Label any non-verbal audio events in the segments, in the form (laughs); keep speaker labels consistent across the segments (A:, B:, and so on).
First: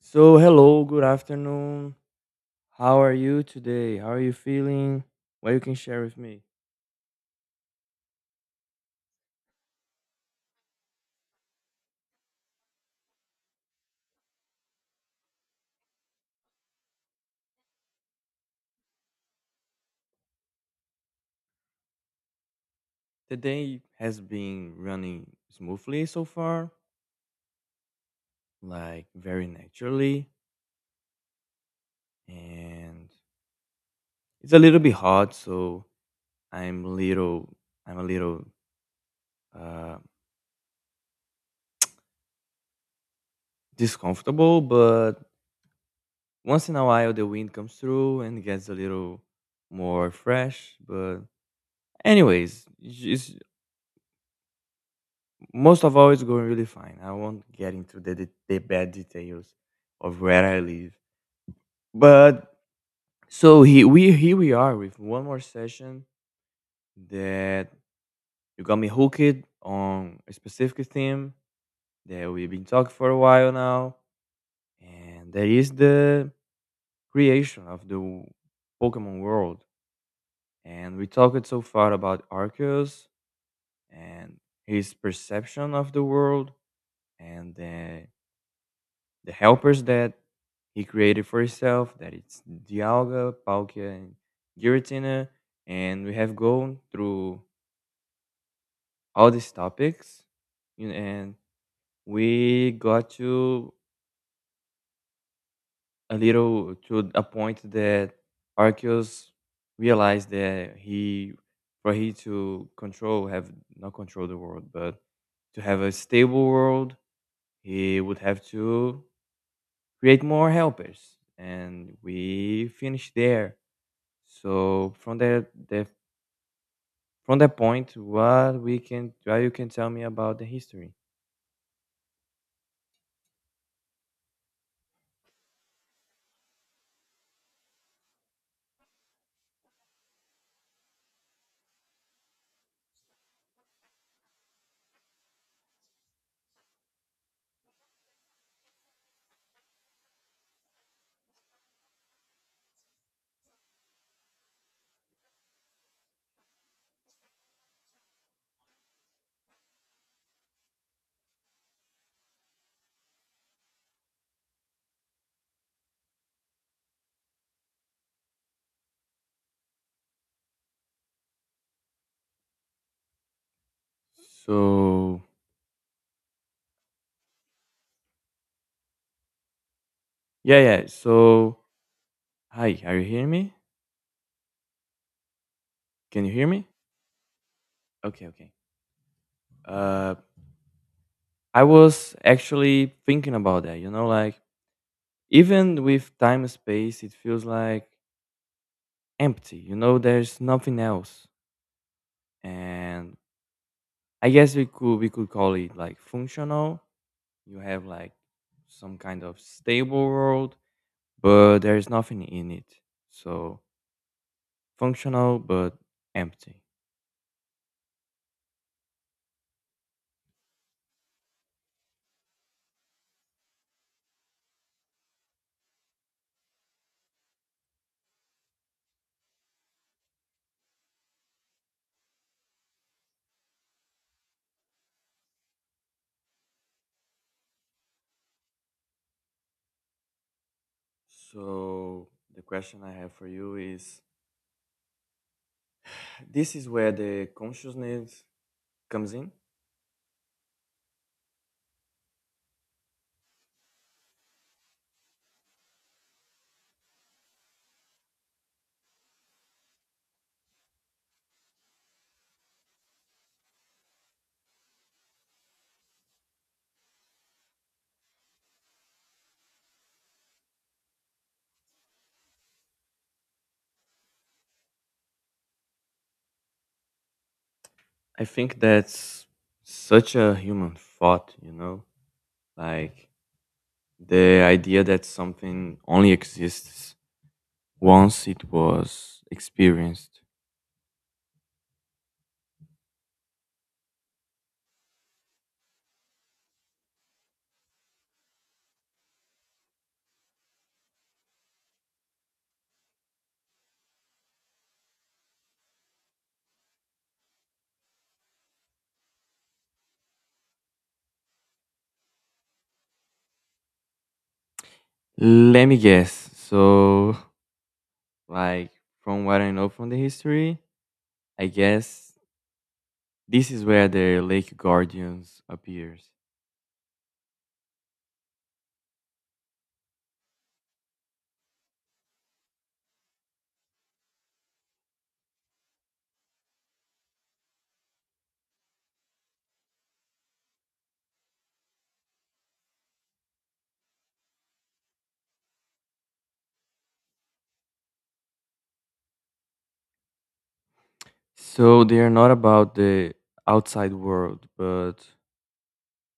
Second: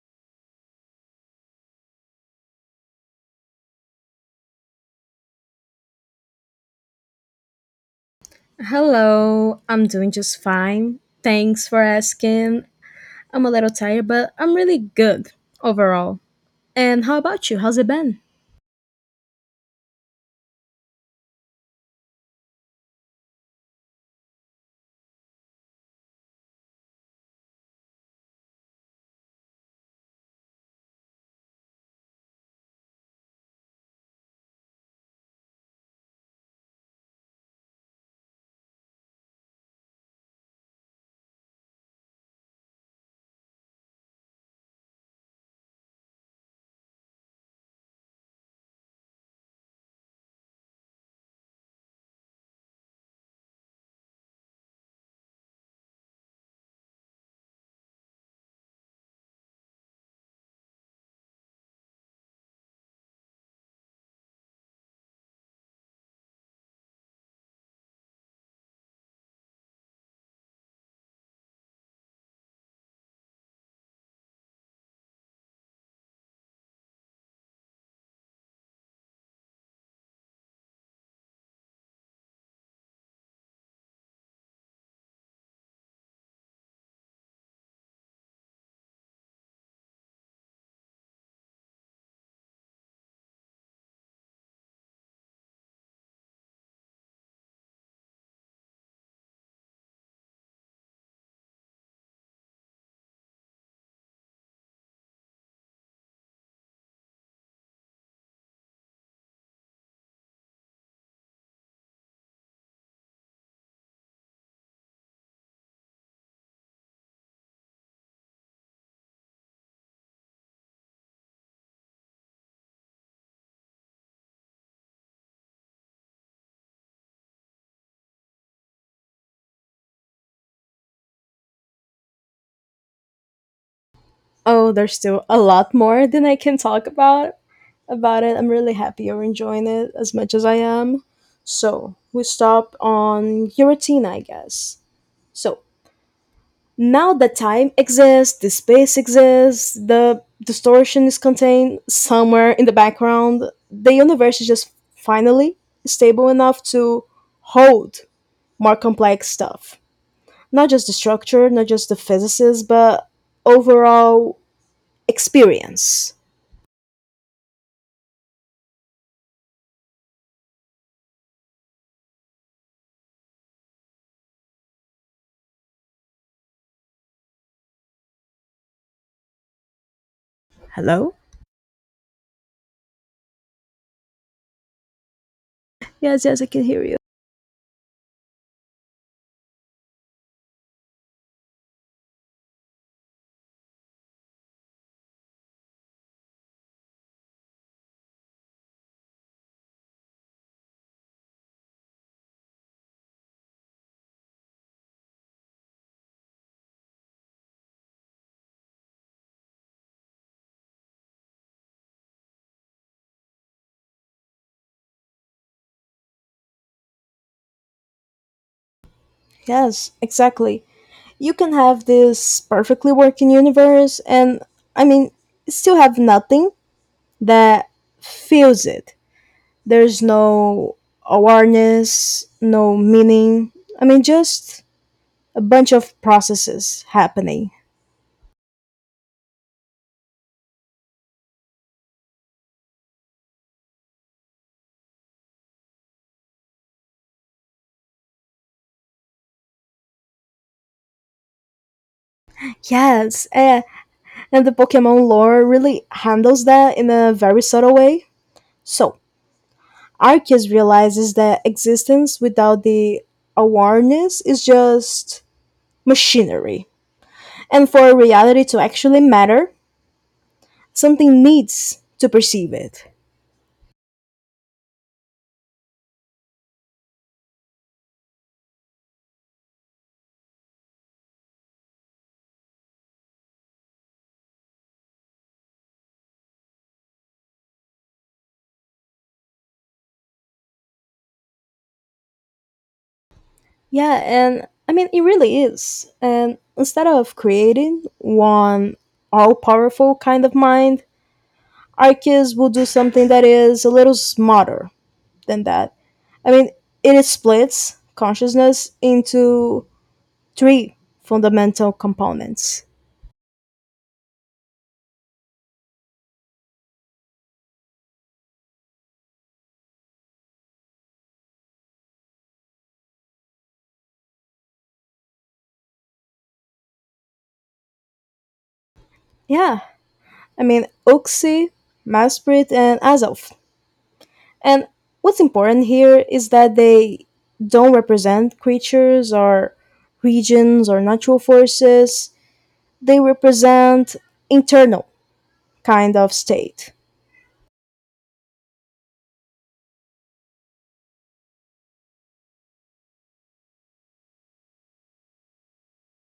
A: So, hello, good afternoon. How are you today? How are you feeling? What you can share with me?
B: Hello, I'm doing just fine. Thanks for asking. I'm a little tired, but I'm really good overall. And how about you? How's it been?
A: The day has been running smoothly so far, like very naturally, and it's a little bit hot, so I'm a little I'm a little uh discomfortable, but once in a while the wind comes through and gets a little more fresh, but anyways, it's most of all, it's going really fine. I won't get into the bad details of where I live, but so he we here we are with one more session that you got me hooked on a specific theme that we've been talking for a while now, and that is the creation of the Pokemon world. And we talked so far about Arceus and his perception of the world and the helpers that he created for himself. That it's Dialga, Palkia, and Giratina, and we have gone through all these topics, and we got to a little to a point that Arceus realized that he, for he to control, have not control the world, but to have a stable world, he would have to create more helpers. And we finished there. So from that point, what you can tell me about the history.
B: Oh, there's still a lot more than I can talk about it. I'm really happy you're enjoying it as much as I am. So, we stop on your routine, I guess. So, now the time exists, the space exists, the distortion is contained somewhere in the background. The universe is just finally stable enough to hold more complex stuff. Not just the structure, not just the physicists, but overall experience.
A: So yeah, yeah.
B: Hello?
A: So hi, are you hearing me? Can
B: Yes,
A: you
B: yes,
A: hear
B: I can
A: me?
B: hear you.
A: Okay, okay. Uh, I was actually thinking about that. Like even with time and space, it feels like empty. You know, there's nothing else, and I guess we could call it like functional. You have like some kind of stable world but there is nothing in it. So functional but empty.
B: Yes, exactly. You can have this perfectly working universe and I mean still have nothing that feels it. There's no awareness, no meaning. I mean, just a bunch of processes happening.
A: So the question I have for you is this is where the consciousness comes in.
B: Yes, and the Pokemon lore really handles that in a very subtle way. So, Arceus realizes that existence without the awareness is just machinery. And for reality to actually matter, something needs to perceive it.
A: I think that's such a human thought, you know, like the idea that something only exists once it was experienced.
B: Yeah, and I mean, it really is. And instead of creating one all powerful kind of mind, Arceus will do something that is a little smarter than that. I mean, it splits consciousness into three fundamental components.
A: Let me guess. So, like, from what I know from the history, I guess this is where the Lake Guardians appears.
B: Yeah, I mean, Oxy, Masprit, and Azov. And what's important here is that they don't represent creatures or regions or natural forces, they represent internal kind of state.
A: So they are not about the outside world, but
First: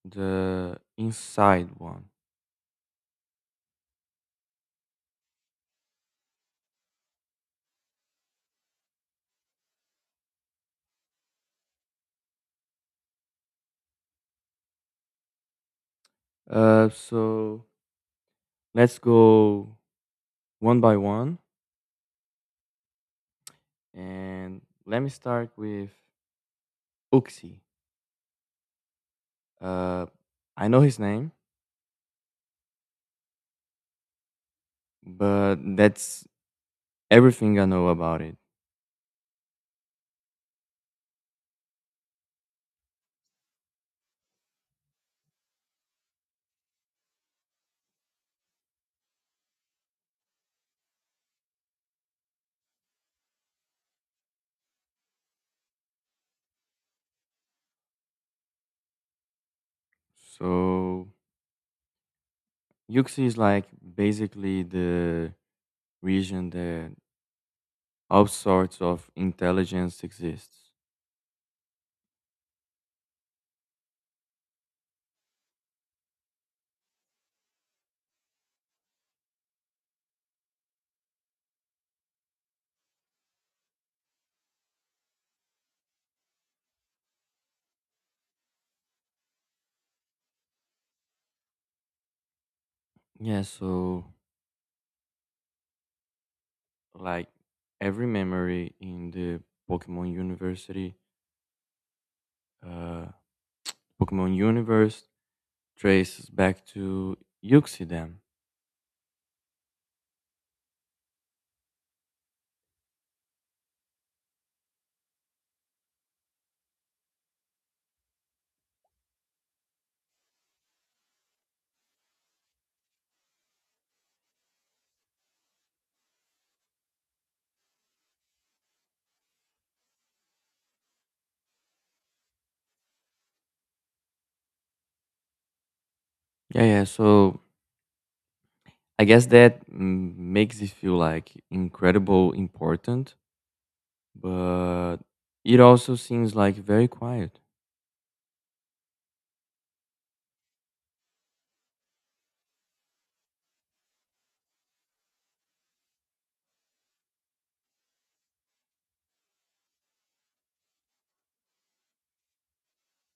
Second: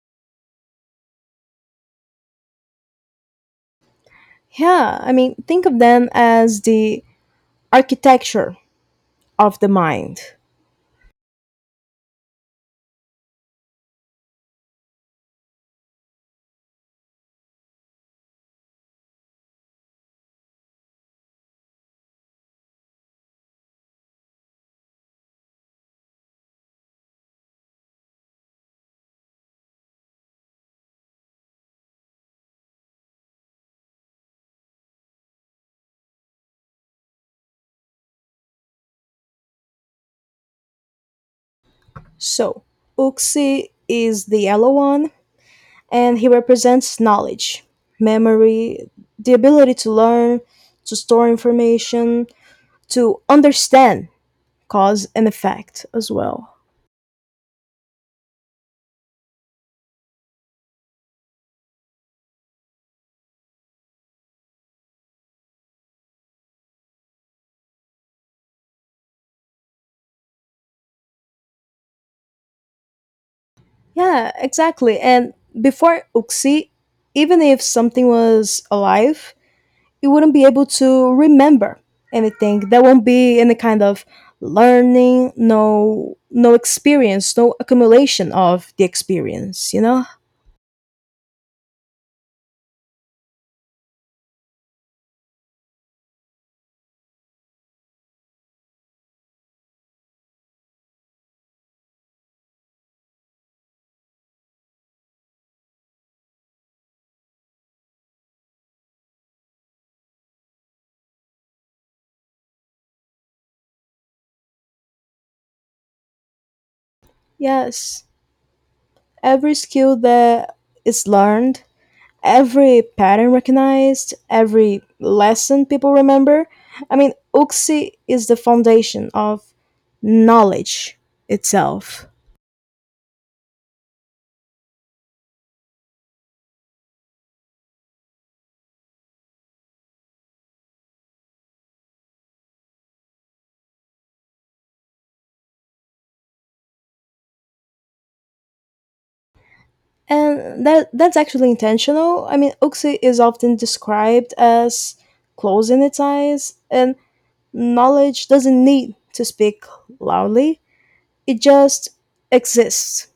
A: the inside one.
B: Yeah, I mean, think of them as the architecture of the mind.
A: So let's go one by one, and let me start with Uxie. Uh, I know his name, but that's everything I know about it.
B: So, Uxie is the yellow one, and he represents knowledge, memory, the ability to learn, to store information, to understand cause and effect as well.
A: So Yuxi is like basically the region that all sorts of intelligence exists.
B: Yeah, exactly. And before Uxie, even if something was alive, you wouldn't be able to remember anything. There won't be any kind of learning, no experience, no accumulation of the experience, you know?
A: Yeah, so like every memory in the Pokemon University, uh, Pokemon Universe traces back to Yuxi Dam.
B: Yes. Every skill that is learned, every pattern recognized, every lesson people remember. I mean, Uxie is the foundation of knowledge itself.
A: Yeah, yeah. So I guess that makes it feel like incredible important, but it also seems like very quiet.
B: And that's actually intentional. I mean, Oxy is often described as closing its eyes, and knowledge doesn't need to speak loudly. It just exists.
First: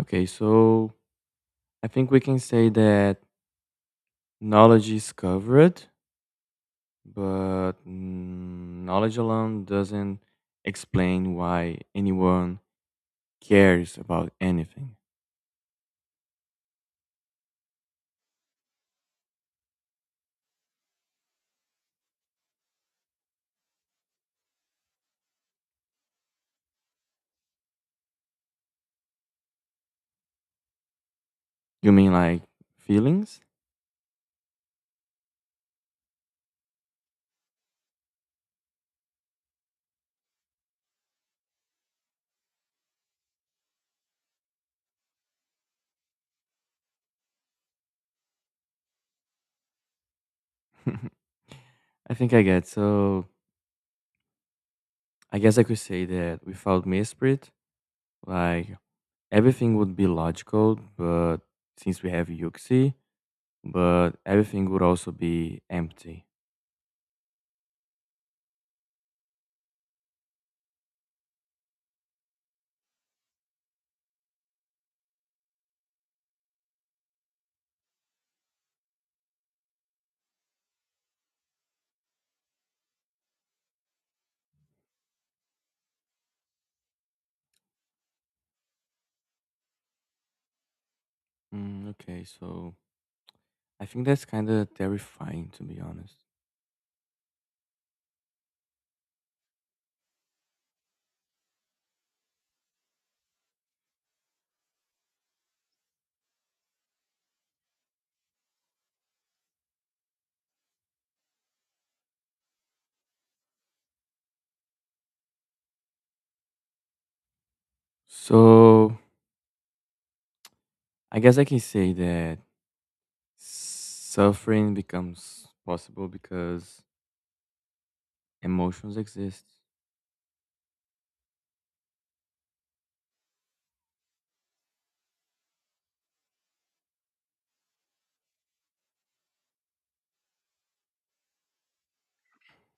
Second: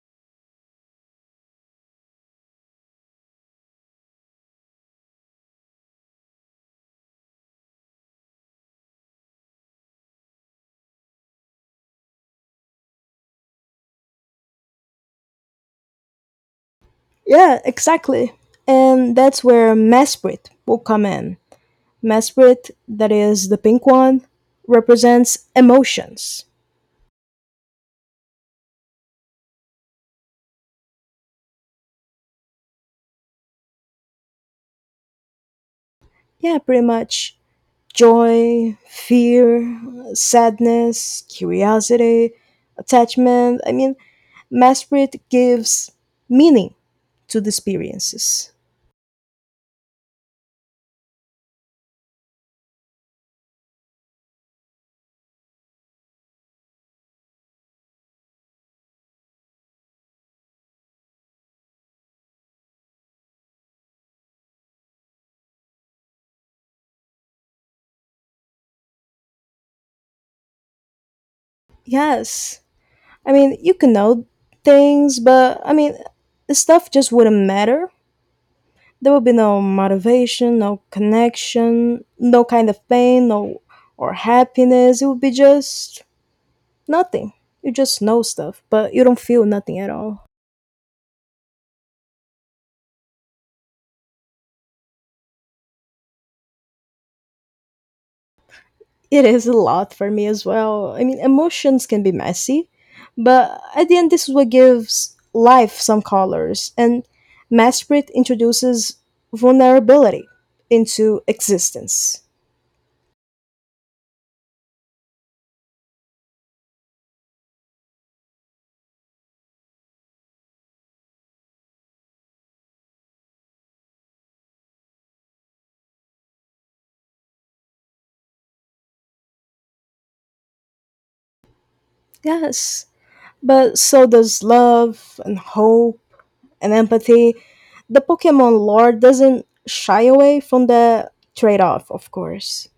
A: Okay, so I think we can say that knowledge is covered, but knowledge alone doesn't explain why anyone cares about anything.
B: Yeah, exactly. And that's where Mesprit will come in. Mesprit, that is the pink one, represents emotions.
A: You mean like feelings? (laughs)
B: Yeah, pretty much. Joy, fear, sadness, curiosity, attachment. I mean, Mesprit gives meaning to the experiences.
A: I think I get. So I guess I could say that without Mesprit, like everything would be logical, but since we have Yuxi, but everything would also be empty.
B: Yes. I mean, you can know things, but I mean, the stuff just wouldn't matter. There would be no motivation, no connection, no kind of pain, no or happiness. It would be just nothing. You just know stuff, but you don't feel nothing at all.
A: Okay, so I think that's kind of terrifying to be honest.
B: It is a lot for me as well. I mean, emotions can be messy, but at the end, this is what gives life some colors. And Masprit introduces vulnerability into existence.
A: So I guess I can say that suffering becomes possible because emotions exist.
B: Yes, but so does love and hope and empathy. The Pokemon lore doesn't shy away from the trade off, of course.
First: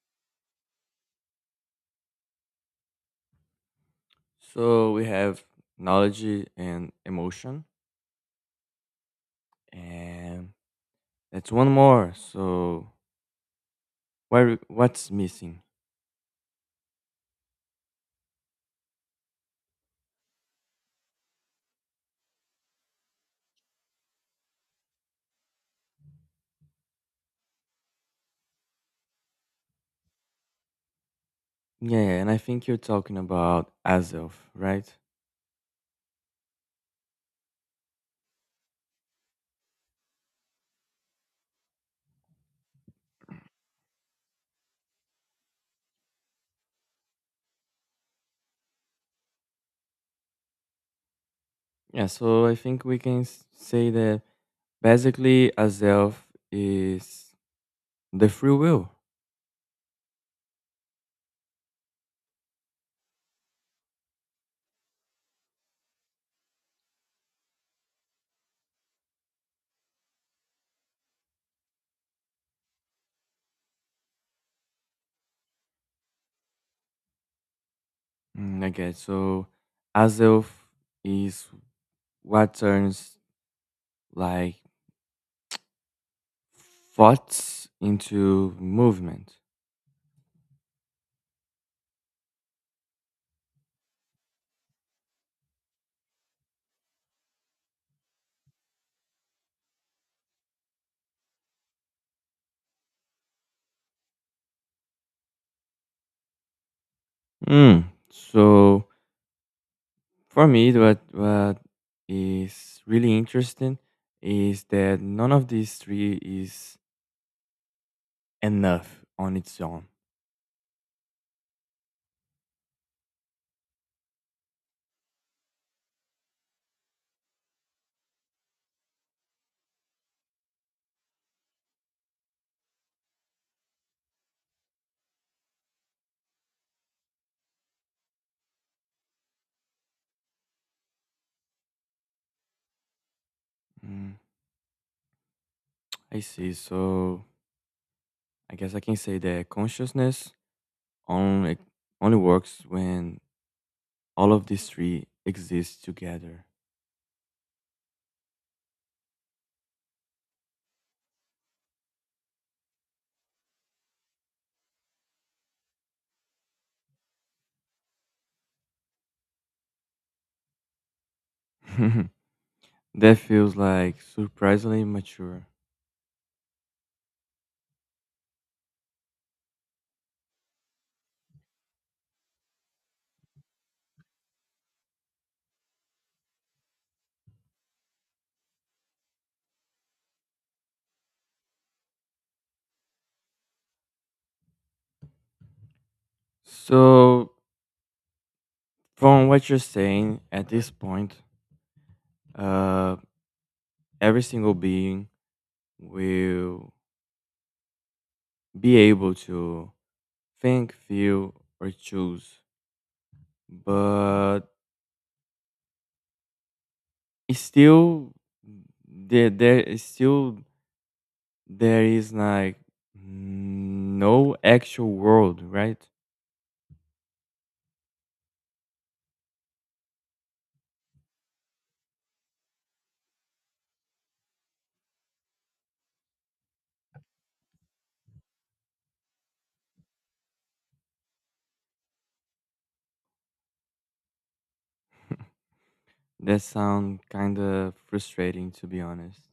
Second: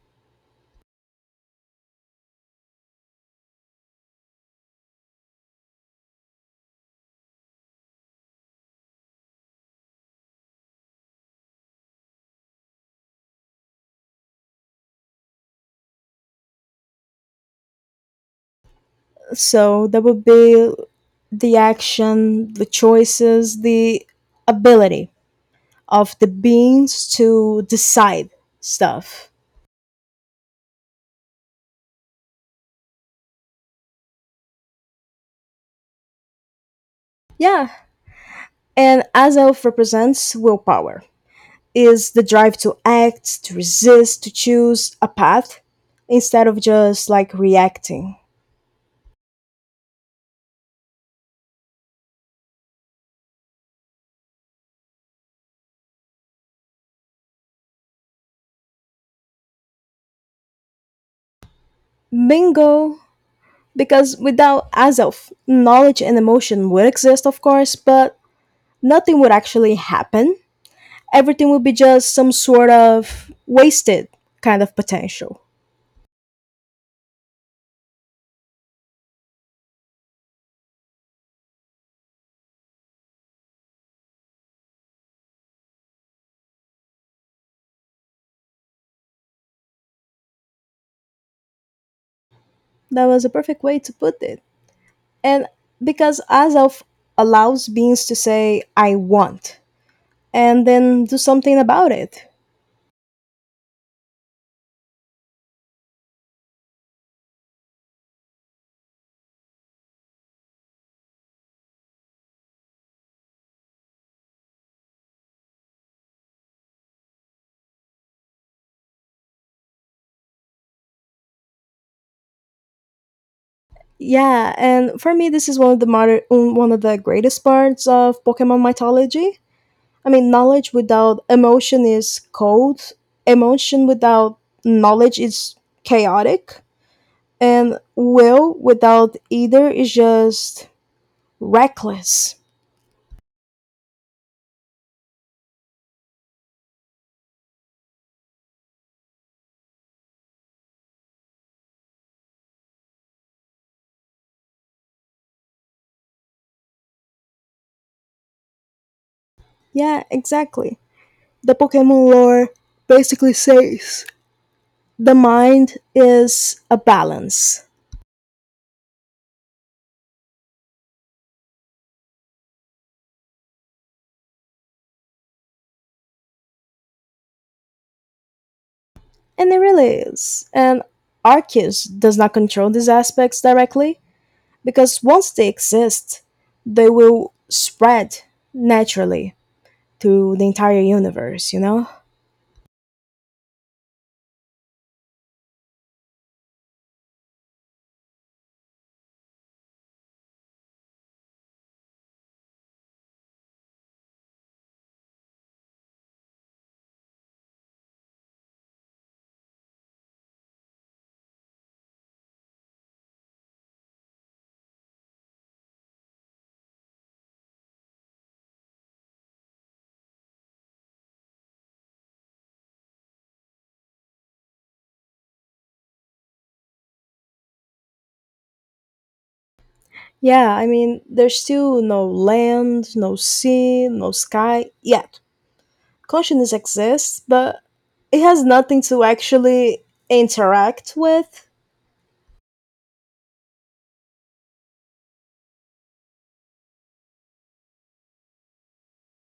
A: So we have knowledge and emotion, and that's one more. So where what's missing?
B: So that would be the action, the choices, the ability of the beings to decide stuff.
A: Yeah, and I think you're talking about Azov, right?
B: Yeah. And Azelf represents willpower, is the drive to act, to resist, to choose a path instead of just like reacting.
A: Yeah, so I think we can say that basically Azov is the free will.
B: Bingo! Because without Azelf, knowledge and emotion would exist, of course, but nothing would actually happen. Everything would be just some sort of wasted kind of potential.
A: Okay, so Azov is what turns like thoughts into movement.
B: That was a perfect way to put it. And because Azov allows beings to say, I want, and then do something about it.
A: Mm. So for me, what is really interesting is that none of these three is enough on its own.
B: Yeah, and for me, this is one of the one of the greatest parts of Pokemon mythology. I mean, knowledge without emotion is cold. Emotion without knowledge is chaotic, and will without either is just reckless.
A: Mm, I see. So I guess I can say that consciousness only only works when all of these three exist together.
B: Yeah, exactly. The Pokemon lore basically says the mind is a balance,
A: (laughs) That feels like surprisingly mature.
B: and it really is. And Arceus does not control these aspects directly because once they exist, they will spread naturally to the entire universe, you know?
A: So from what you're saying at this point, uh, every single being will be able to think, feel, or choose, but it's still there. There is still There is like no actual world, right?
B: Yeah, I mean, there's still no land, no sea, no sky yet. Consciousness exists, but it has nothing to actually interact with.
A: That sound kind of frustrating to be honest.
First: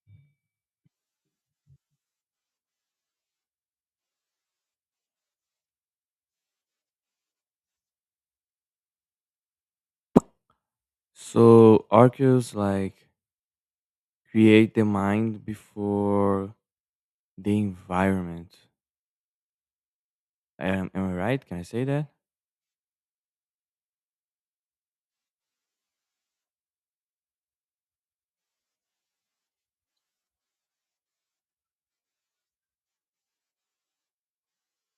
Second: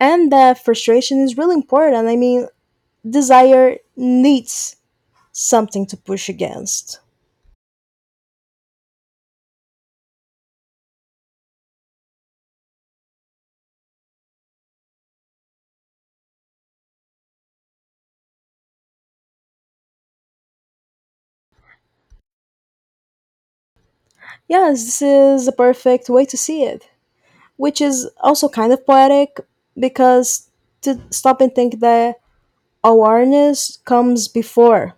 B: And that frustration is really important. I mean, desire needs something to push against.
A: So archaeos like create the mind before the environment. Am I right? Can I say that?
B: Yes, this is a perfect way to see it, which is also kind of poetic because to stop and think that awareness comes before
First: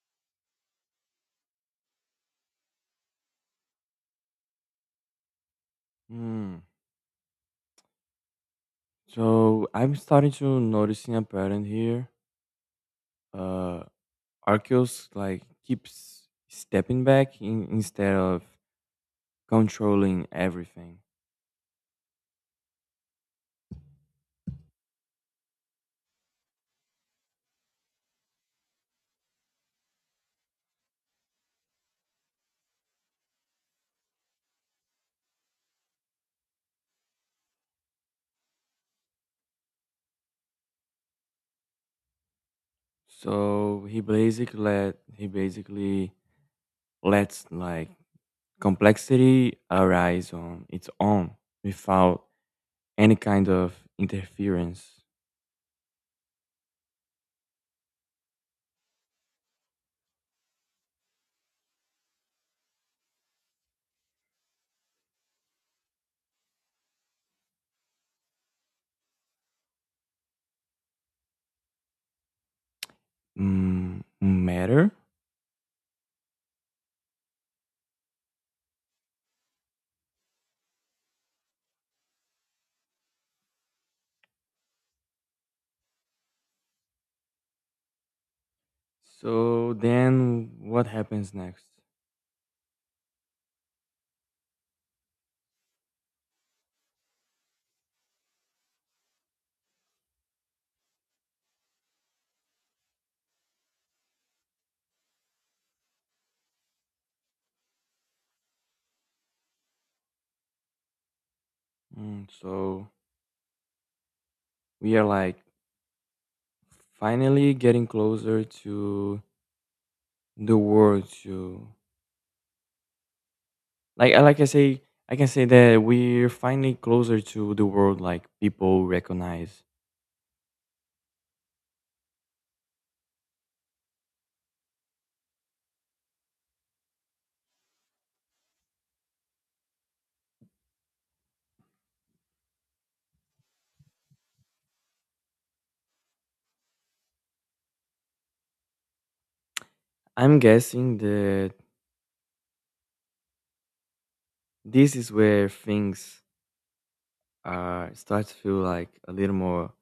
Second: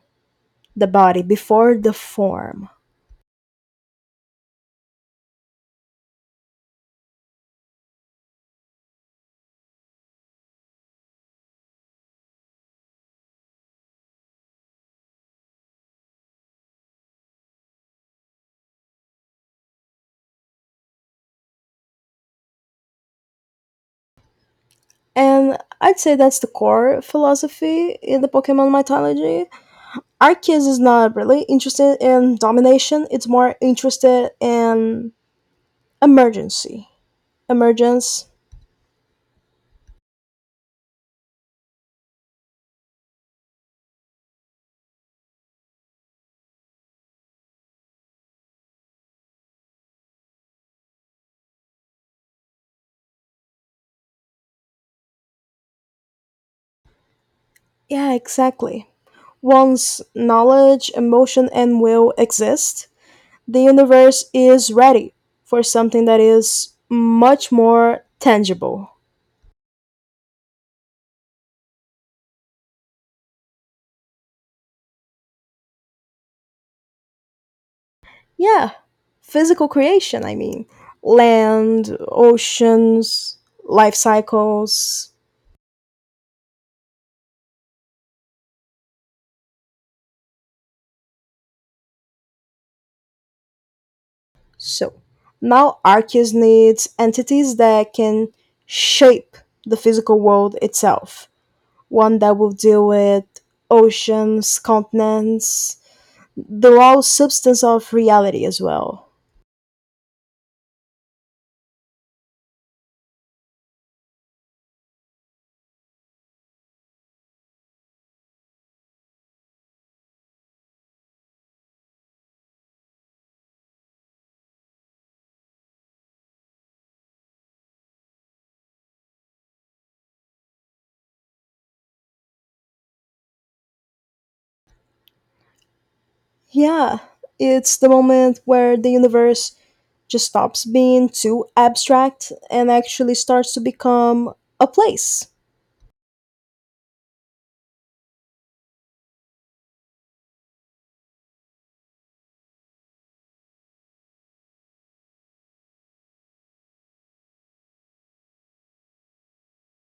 B: the body, before the form.
A: Hmm. So I'm starting to noticing a pattern here. Uh, archaeos like keeps stepping back in, instead of controlling everything.
B: And I'd say that's the core philosophy in the Pokemon mythology. Arceus is not really interested in domination, it's more interested in emergency. Emergence.
A: So he basically lets like complexity arise on its own without any kind of interference.
B: Yeah, exactly. Once knowledge, emotion, and will exist, the universe is ready for something that is much more tangible.
A: Matter.
B: Yeah, physical creation, I mean. Land, oceans, life cycles.
A: So then what happens next?
B: So now Arceus needs entities that can shape the physical world itself, one that will deal with oceans, continents, the raw substance of reality as well.
A: Mm, so we are like finally getting closer to the world to like I say I can say that we're finally closer to the world like people recognize.
B: Yeah, it's the moment where the universe just stops being too abstract and actually starts to become a place. (laughs)
A: I'm guessing that this is where things start to feel like a little more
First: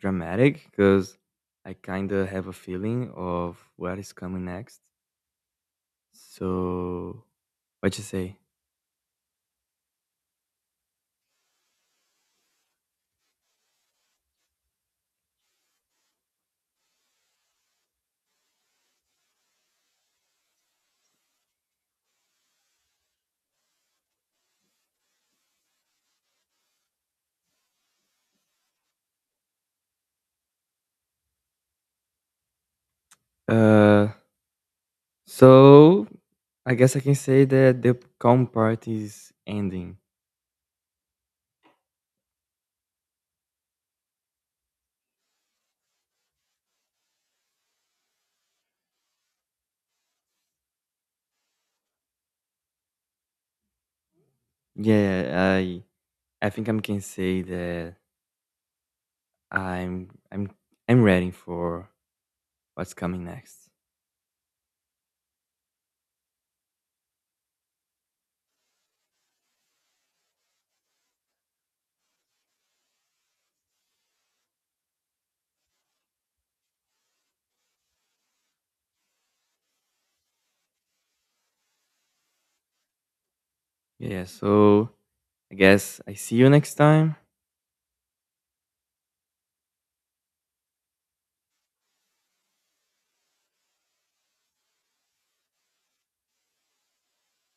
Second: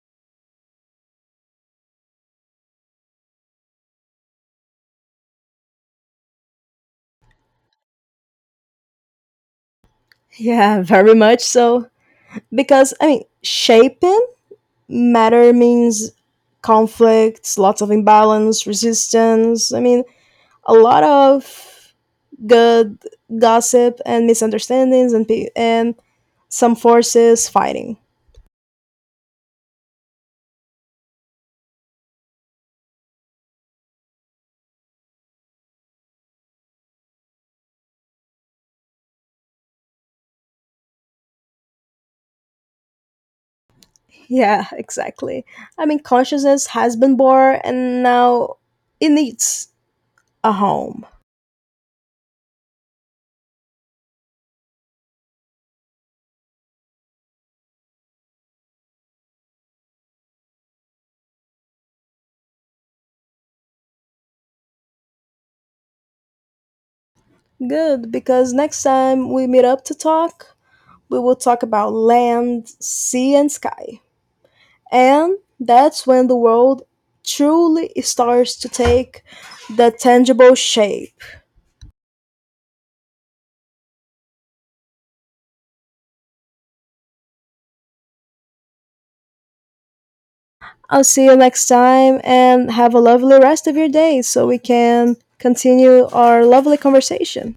A: dramatic because I kind of have a feeling of what is coming next. So, what you say?
B: Yeah, very much so. Because, I mean, shaping matter means conflicts, lots of imbalance, resistance. I mean, a lot of good gossip and misunderstandings and, and some forces fighting.
A: Uh, so I guess I can say that the calm part is ending.
B: Yeah, (laughs) exactly. I mean, consciousness has been born and now it needs a home.
A: Yeah, I think I can say that I'm I'm ready for what's coming next.
B: Good, because next time we meet up to talk, we will talk about land, sea, and sky. And that's when the world truly starts to take the tangible shape.
A: Yeah, so I guess I see you next time.
B: I'll see you next time and have a lovely rest of your day so we can continue our lovely conversation.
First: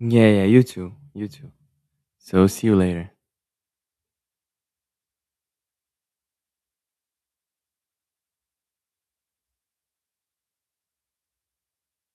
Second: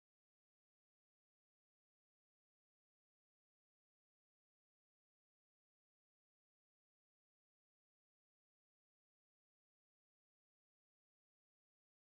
A: Yeah, yeah, you too. You too. So see you later.